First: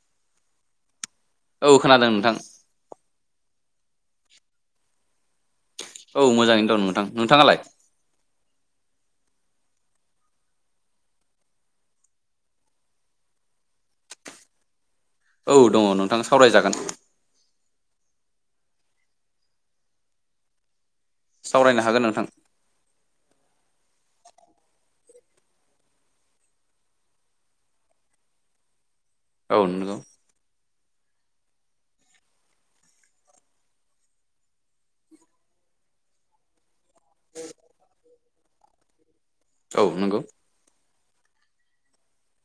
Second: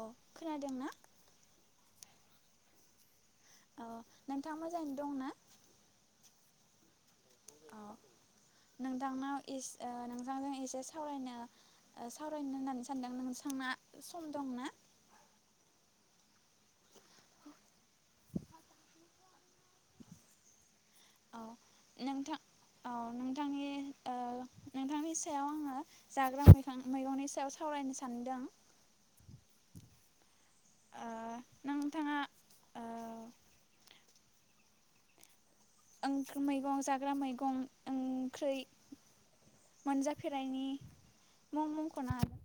अ खोनादों ना? औ खोनादों नोंथां औ नोंथाङा मोजाङै दंना? औ मोजाङै दं नोंथां नोंथाङालाय? औ नोंथांनाव इस ओ नोंथांजों एसे सावनो सावरायनो होननानै सानदों नोंसांना सम दंना? औ दङ नोंथां सावरायजागोन औ सावरायनो हागोन नोंथां औ नोंथांनि ओ नोंथांनि सायाव आङो जाग्रा बिफां मैगंनि सायाव सावरायनो सानदों औ नोंगौ ओ नों नोंथाङा ओ आं मैगं जा हाग्रा मैगं ओं ख्रै। औ नंगौ मोनजाफेरनायनि मुं मख'नो हा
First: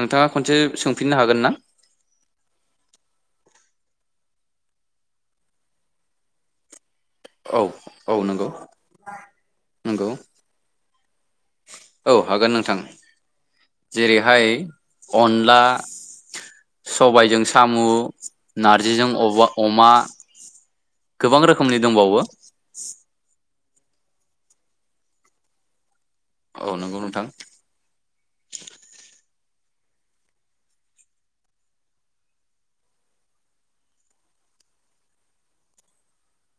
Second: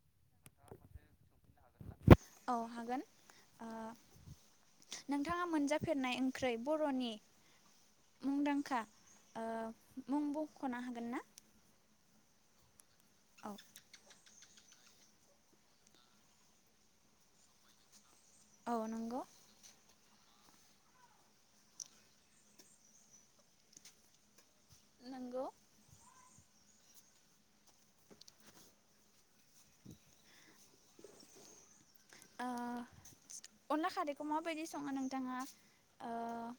नोंथाङा खनसे सोंफिननो हागोन ना? औ हागोन ओ नोंथाङा मोनजाफेरनाय ओंख्रै बर'नि औ औ नंगौ मुंदांखा ओ नंगौ मुं बख'ना औ हागोन नोंथां। औ जेरैहाय अनला सबायाइजों साम' औ नार्जिजों नंगौ अबा अमा गोबां रोखोमनि दंबावो नंगौ। औ नंगौ नोंथां। [inaudible] ओ अनला खारैखौ माबायदि सङो नोंथाङा ओ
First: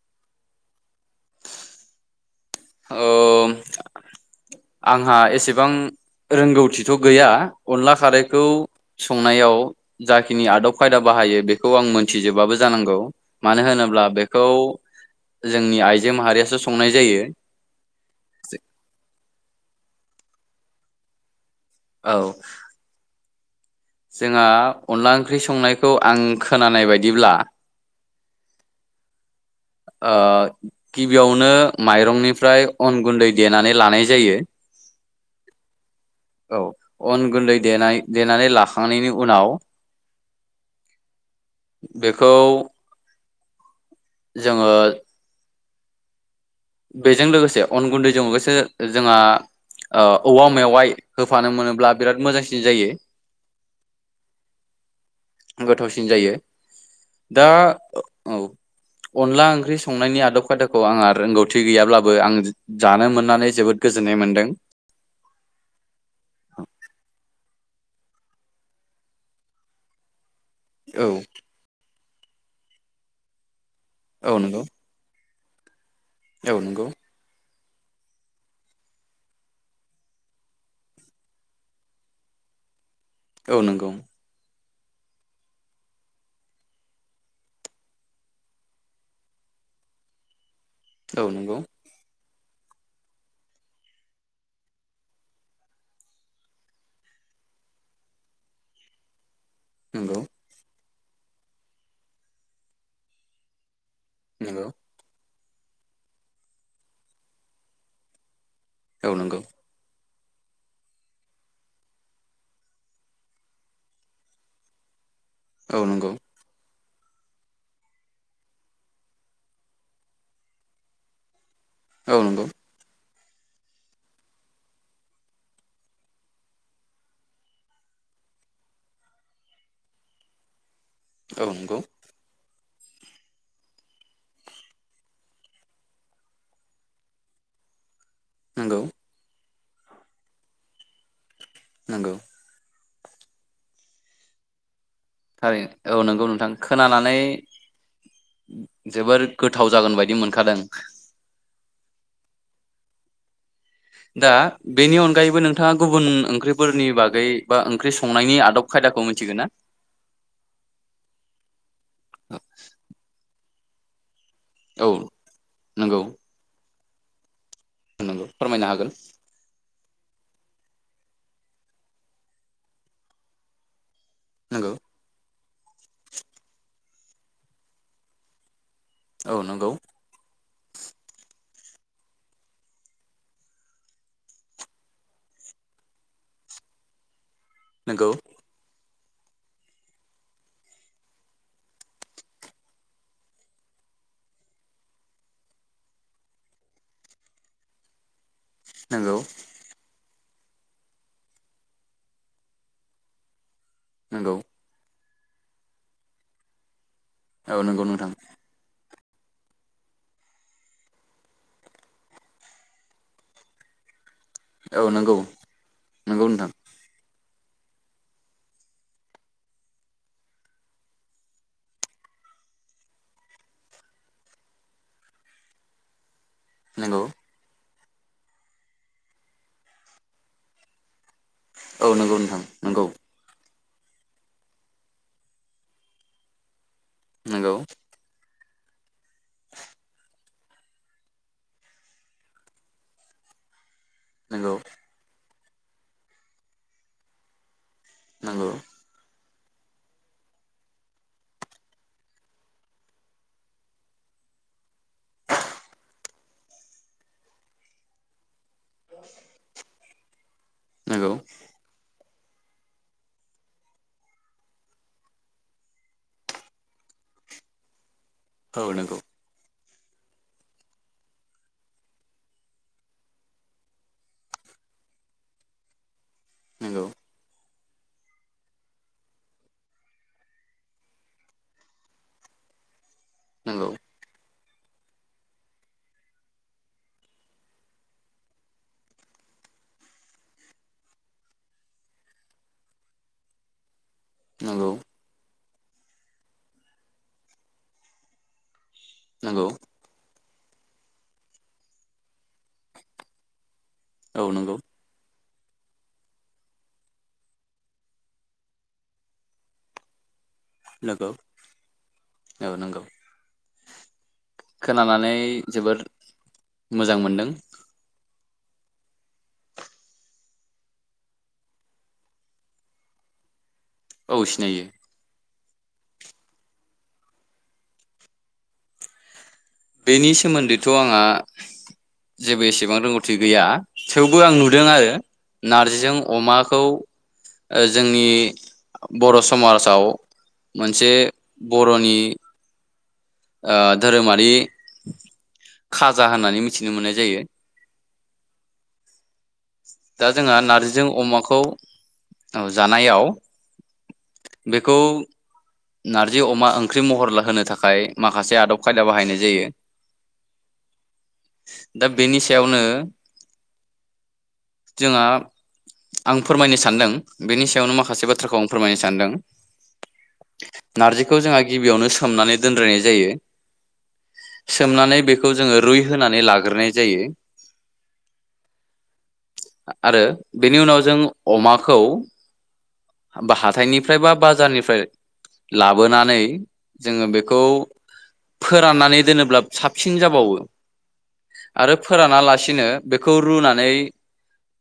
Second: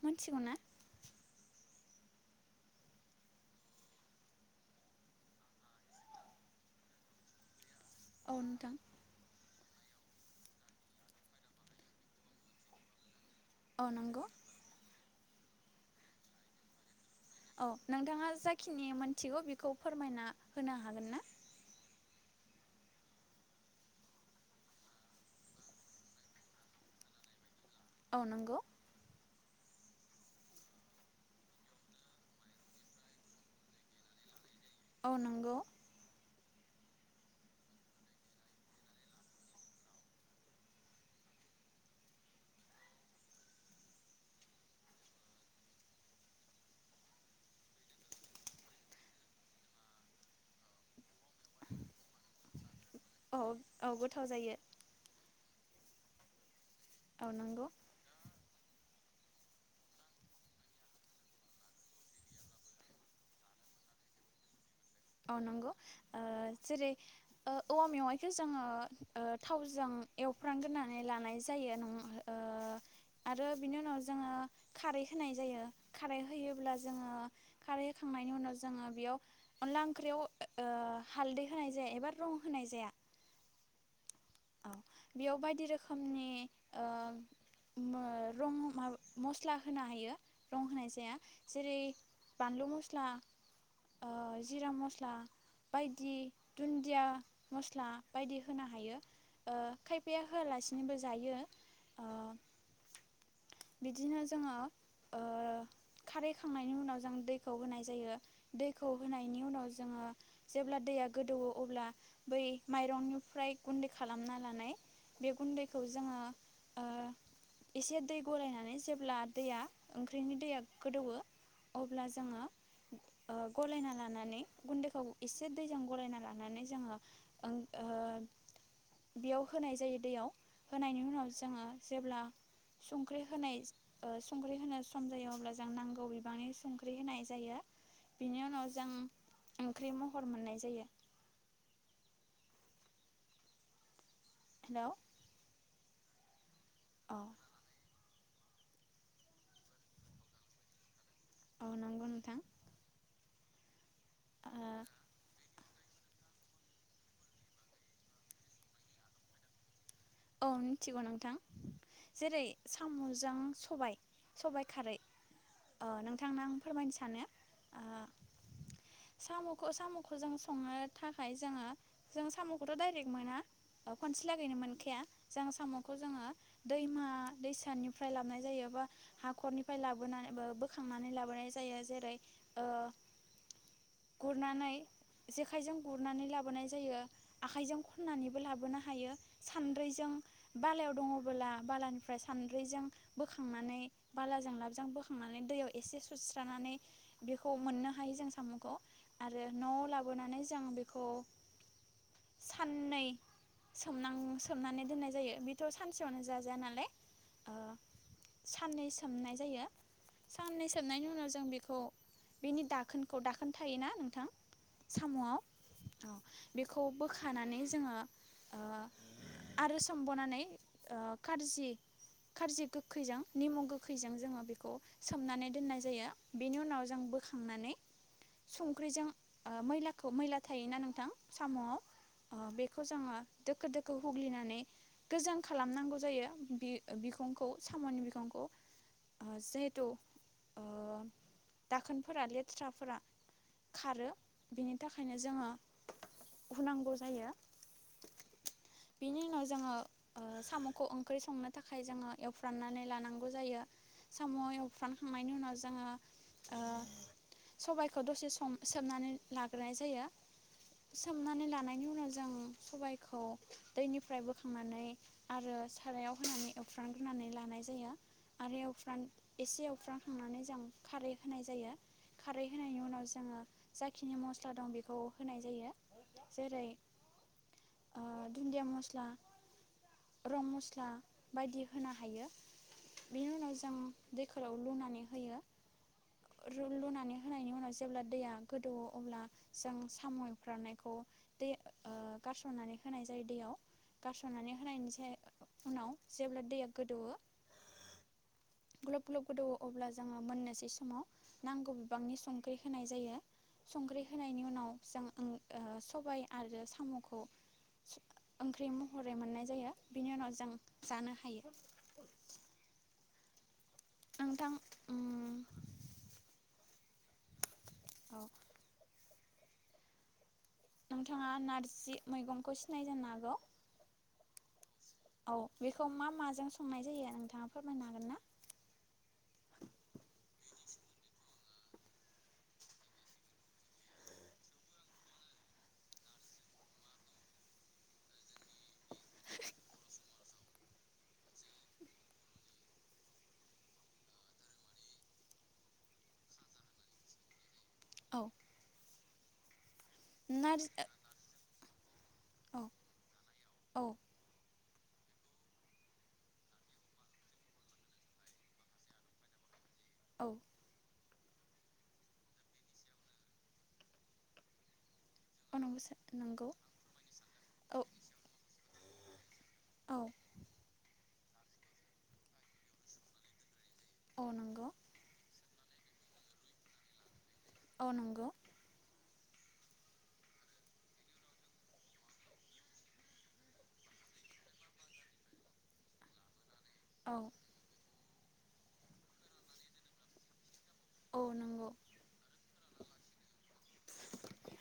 मिथिगौ ना? ओ आंहा एसेबां रोंगौथिथ' गैया। अनला औ खारैखौ नोंथां संनायाव जाखिनि आदब खायदा बाहायो बेखौ आं मोनथिजोबाबो जानांगौ। मानो औ होनोब्ला नंगौ बेखौ जोंनि आइजो माहारियासो संनाय जायो। औ नोंथाङा जाखिनि मोनथिगौ बे खौ फोरमायना होनो हागोन ना। औ। जोंहा अनला ओंख्रि संनायखौ आं खोनानाय बदिब्ला अ नंगौ। ओ गिबियावनो माइरंनिफ्राय अन गुन्दै देनानै लानाय जायो। औ नंगौ। औ अन गुन्दै देनाय देनानै ला खांनायनि उनाव बेखौ जोङो बेजों लोगोसे अन गुन्दैजों गोसो जोंहा ओ औवा मेवाइ होफानो मोनोब्ला बिराद मोजांसिन जायो। औ औ गोथाव जायो। गोथावसिन जायो। औ दा नंगौ औ। अनला ओंख्रि संनायनि आदब खायदाखौ आंहा रोंगौ थि गैयाब्लाबो आं जानो मोननानै जोबोद गोजोननाय मोनदों। औ नंगौ जेरै औवा मेवाइखौ जोङो ओ थावजों एवफ्रामग्रोनानै औ लानाय जायो नङा ओ आरो बिनि उनाव जोङो औ नंगौ खारै होनाय जायो खारै औ होयोब्ला नंगौ जोङो खारै होखांनायनि उनाव जोङो बेयाव अनला ओंख्रियाव ओ हालदै होनाय जाया एबा रं होनाय जाया औ नंगौ बेयाव बायदि रोखोमनि ओ रं माब-मस्ला होनो हायो। रं होनाय जाया औ नंगौ जेरै बानलु मस्ला ओ जिरा मस्ला बायदि दुन्दिया मस्ला बायदि होनो हायो। ओ नंगौ खायफाया होआलासे बो जायो ओ बिदिनो जोङो नंगौ ओ खारै खांनायनि उनाव जों दैखौ होनाय जायो। दैखौ औ नंगौ औ होनायनि नंगौ उनाव जोङो जेब्ला दैया गोदौयो अब्ला बै माइरंनिफ्राय गुन्दै खालामना लानाय बे औ गुन्दैखौ नंगौ जोङो ओ एसे दै गलायनानै जेब्ला दैया ओंख्रिनि दैया गोदौङो अब्ला जोङो ओ गलायना लानानै गुन्दैखौ एसे दैजों गलायना लानानै जोङो ओं बेयाव होनाय जायो दैयाव। होनायनि उनाव औ जोङो नंगौ जेब्ला संख्रि होनाय जो ओ संख्रि होनो सम जायो अब्ला जों नांगौ बिबांनि संख्रि होनाय जायो। बिनि उनाव नंगौ जों ओंख्रि महर मोननाय जायो। नंगौ। हेलौ थारैनो औ नंगौ नोंथां। खोनानानै औ जोबोर गोथाव जागोन बायदि मोनखादों। औ नंगौ नोंथां दा ओ बेनि अनगायैबो नों नोंथाङा गुबुन ओंख्रिफोरनि बागै बा ओंख्रि संनायनि आदब खायदाखौ मिथिगौ ना? औ मिथिगौ नोंथां जेरै साम'जोंं सबाय। सबाय औ खारै ओ नोंथांनां फोरमायनो सानो ओ नंंगौ फोरमायनो हागोन। खौ जों संनो थाखाय जोङो जों साम'खौथ' डाइरेक्ट मोना। औ खनसे लागैनो नंगौ मोनखाया। जों साम'खौ जोङो दैमा दैसानिफ्राय लानाय जायो‌ एबा औ नंगौ हाखरनिफ्राय लाबोनानैबो बोखांनानै लाबोनाय जायो जेरै ओ गुरनानै जेखाइजों गुरनानै लाबोनाय जायो। आखाइजों नंगौ खननानैबो लाबोनो हा। हायो सान सानद्रैजों बालायाव दङबोला बालानिफ्राय सानद्रिजों बोखांनानै बालाजों लाबजों बोखांनानै दैयाव एसे सुस्रानानै बेखौ मोननो हायो जों सामु खौ नंगौ आरो न'आव लाबोनानै ज मोजां बेखौ साननै नंगौ सोमनां दोननाय जायो बेथ' सानसेयावनो जाजाया नालाय। ओ औ नंगौ नोंथां। साननै सोमनाय जायो साननै सोमनायनि उनाव जों बेखौ बिनि दाखोनखौ दाखोन थायोना नोंथां। औ नंगौ साम'आव औ नंगौ नोंथां बेखौबो खानानै जोङो ओ आरो सोमबावनानै ओ खारजि खारजि गोखैजों निमु गोखैजों जोङो बेखौ सोमनानै दोननाय जायो। बेनि उनाव जों नंगौ बोखांनानै संख्रिजों ओ मैलाखौ मैला थायोना नोंथां। साम'आव औ नंगौ नोंथां बेखौ नंगौ जोङो दोखो दो खो हुग्लिनानै गोजों खालामनांगौ जायो बे बिखंखौ नंगौ साम'नि बिखंखौ ओ जिहेथु ओ दाखोनफोरा लेथ्राफोरा खारो नंगौ बिनि थाखायनो जोङो हुनांगौ जायो। नंगौ। बेनि उनाव जोङो ओ सामखौ ओंख्रि संनो थाखाय जोङो एवफ्राननानै लानांगौ जायो साम एवफ्रानखांनायनि उनाव जोङो ओ सबायखौ दसे सम सोमनानै लाग्रोनाय जायो नंगौ सोमनानै लानायनि उनाव जों सबायखौ दैनिफ्राय बोखांनानै आरो सारायाव होनानै एवफ्रानग्रोनानै लानाय जायो औ [inaudible] नंगौ एउफ्रानखांनानै जों खारै होनाय जायो खारै जेरै नंगौ धोन्दिया मस्ला रं मस्ला बायदि होनो हायो बेनि उनाव जों नंगौ गोलाव लुनानै होयो थु लुनानै रदैयाव नंगौ गारसननानै होनायनिसाय उनाव जेब्ला दैया गोदौओ ग्लब ग्लब गोदौओ अब्ला जोङो मोननोसै समाव नांगौ बिबांनि संख्रि होनाय जायो संख्रि औ होनायनि नंगौ उनाव जों ओं ओह सबाय आरो सामखौ ओंख्रि महरै मोननाय जायो बिनि उनाव जों नंगौ जानो हायो औ नंगौ नोंथां खोनानानै उम जोबोर मोजां मोनदों औ नोंथाङा नारजि मैगंखौ सिनायो जानो हागौ औ सिनायो औ बेखौ मा माजों संनाय जायो नोंथाङा फोरमायनो हागोन ना बेनि सोमोन्दैथ आंहा जेबो एसेबां रोंगौथि गैया थेवबो आं नु खाजा होननानै मिथिनो मोननाय जायो औ दा जोंहा नारजि नारजिजों अमाखौ औ जानायाव औ बे खौ नार्जि अमा ओंख्रि महर लाहोनो थाखाय माखासे आदब खायदा बाहायनाय जायो औ दा बेनि सायावनो जोंहा औ नंगौ सार आं नंगौ फोरमायनो सानदों बेनि सायावनो औ माखासे बाथ्राखौ आं फोरमायनसै सान्दों औ नारजिखौ जोंहा गिबियावनो सोमनानै दोनद्रायनाय जायो औ नंगौ सोमनानै बेखौ जोङो रुइ होनानै लाग्रोनाय जायो अ नंगौ। आरो बेनि उनाव जों अमाखौ बा हाथायनिफ्रायबा बाजारनिफ्राय लाबोनानै जोंङो औ बेखौ फोराननानै दोनोब्ला साबसिन जाबावो औ नंगौ आरो फोरानालासिनो बेखौ रुनानै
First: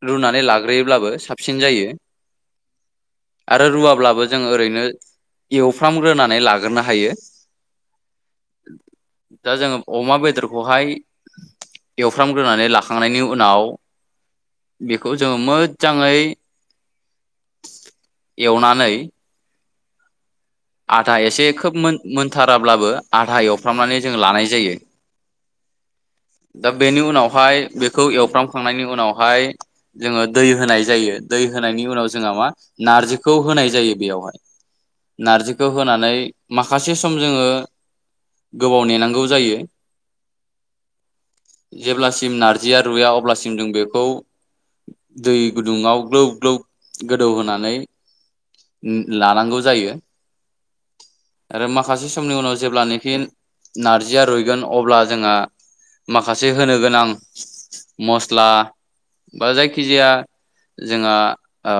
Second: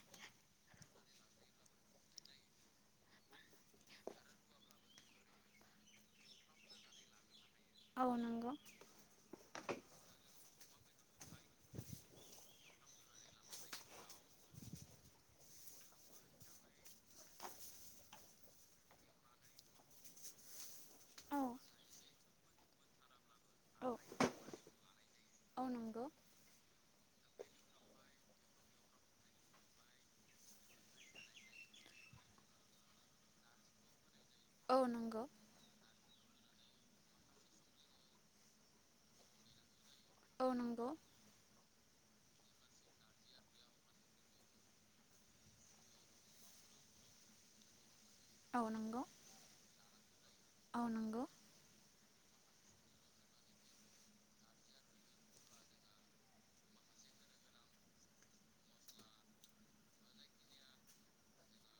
रुनानै लाग्रोयोब्लाबो साबसिन जायो आरो रुवाब्लाबो जों ओरैनो एवफ्रामग्रोनानै लाग्रोनो हायो औ नंगौ दा जोंङो अमा बेदर खौहाय एवफ्रामग्रोनानै लाखांनायनि उनाव बेखौ जोंङो मोजांङै एवनानै आधा औ एसे खोब मोन मोन थाराब्लाबो आधा औ एवफ्रामनानै जों लानाय जायो औ नंगौ दा बेनि उनाव फाय बेखौ एवफ्रामखांनायनि उनावहाय जोंङो दै होनाय जायो, दै होनायनि उनाव जोंहा मा नारजिखौ होनाय जायो बेयावहाय। औ नंग नारजिखौ होनानै माखासे सम जोंङो गोबाव नेनांगौ जायो। औ नंगौ। सिम नारजिया रुया अब्लासिम जों बेखौ दै गुदुंङाव ग्लोब ग्लोब गोदौ होनानै औ नंगौ उ लानांगौ जायो। औ नंगौ। सम नि उनाव जेब्लानोखि नारजिया रुइगोन अब्ला जोंहा माखासे होनो गोनां मस्ला बा जायखिजाया जोंहा ओ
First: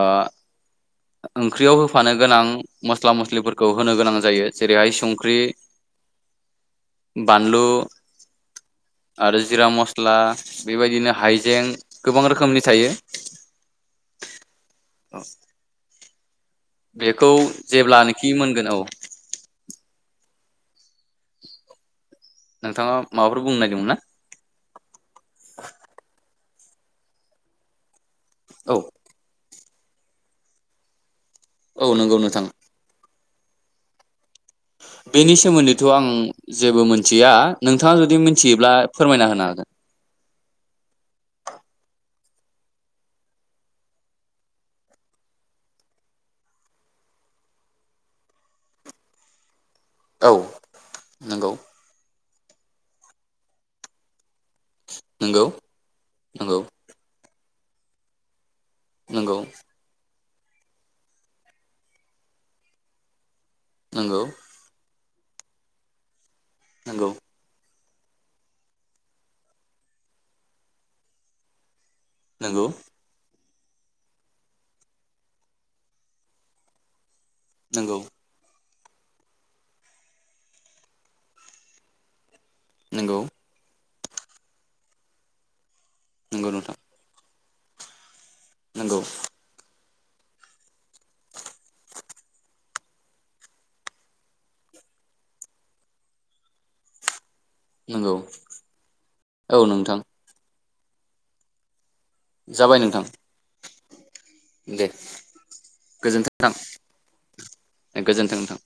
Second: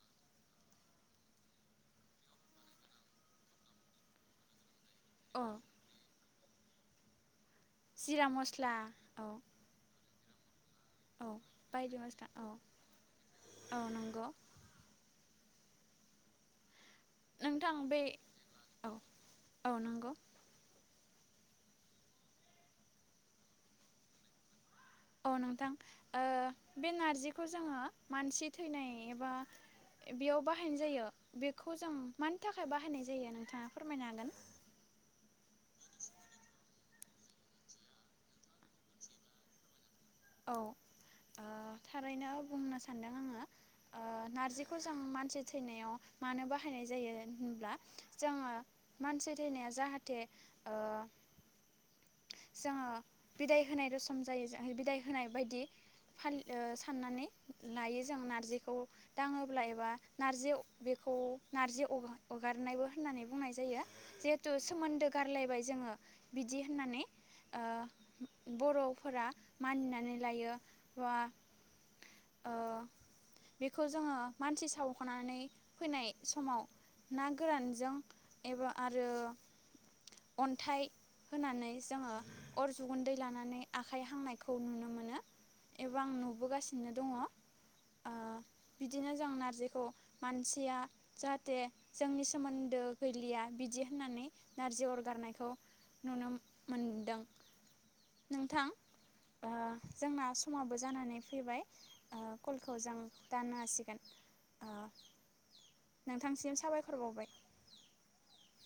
ओंख्रियाव होफानो गोनां मस्ला मस्लिफोरखौ होनो गोनां जायो जेरै हाय स संख्रि औ बानलु जिरा मस्ला औ आरो जिरा मस्ला बेबायदिनो औ हाइजें बायदि गोबां मस्ला औ रोखोमनि थायो। औ नंगौ बेखौ नोंथां बे जेब्लानोखि मोनगोन औ औ नंगौ नोंथांङा माबाफोर बुंनो नागिरदोंमोन ना? औ नोंथां ओ बे नारजिखौ जोंङो मानसि औ थैनाय एबा बेयाव बाहायनाय जायो बेखौ औ जों नंगौ मानि नोंथां थाखाय बाहायनाय जायो नों नोंथांङा फोरमायनो हागोन? बेनि सोमोन्दैथ' आं जेबो मिथिया नोंथांङा जुदि मिथियोब्ला फोरमायना होनो हागोन। औ ओ थारैनो बुंनो सानदों आंङो नारजिखौ जों मानसि थैनायाव मानो बाहायनाय जायो होनब्ला जोंङो मानसि थैनाया जाहाथे औ ओ नंगौ जोंङो बिदाय होनाय रसम जायो जों होनाय नंगौ बायदि फाल नंगौ साननानै लायो जों नारजि खौ नंगौ दांङोब्ला एबा नारजि बेखौ नारजि अरगारनायबो होननानै बुंनाय जायो नंगौ जिहेतु सोमोन्दो गारलायबाय जोंङो बिदि होननानै नंगौ ओ बर'फोरा मानिनानै लायो बा ओ नंगौ। बेखौ जोंङो मानसि सावखांनानै फैनाय समाव ना गोरानजों नंगौ नंगौ एबा आरो अन्थाइ होनानै जोंङो अर जुगुन्दै नंगौ लानानै आ आखाय हांनाय खौ नुनो मोनो एबा आं नोंथां नुबोगासिनो दंङ। ओ नंगौ बिदिनो जों नारजिखौ मानसिया जाहाथे जोंनि सोमोन्दो गैलिया बिदि होननानै नारजि अरगारनायखौ नुनो मोनदों। नंगौ। नोंथां ओ औ नोंथां। जोंना समाबो जानानै फैबाय। ओ कलखौ जाबाय जां नोंथां दान्नो हासिग दे गोजोनथों नोंथांसिम साबायखर बावबाय थां गोजोन्थों नोंथां।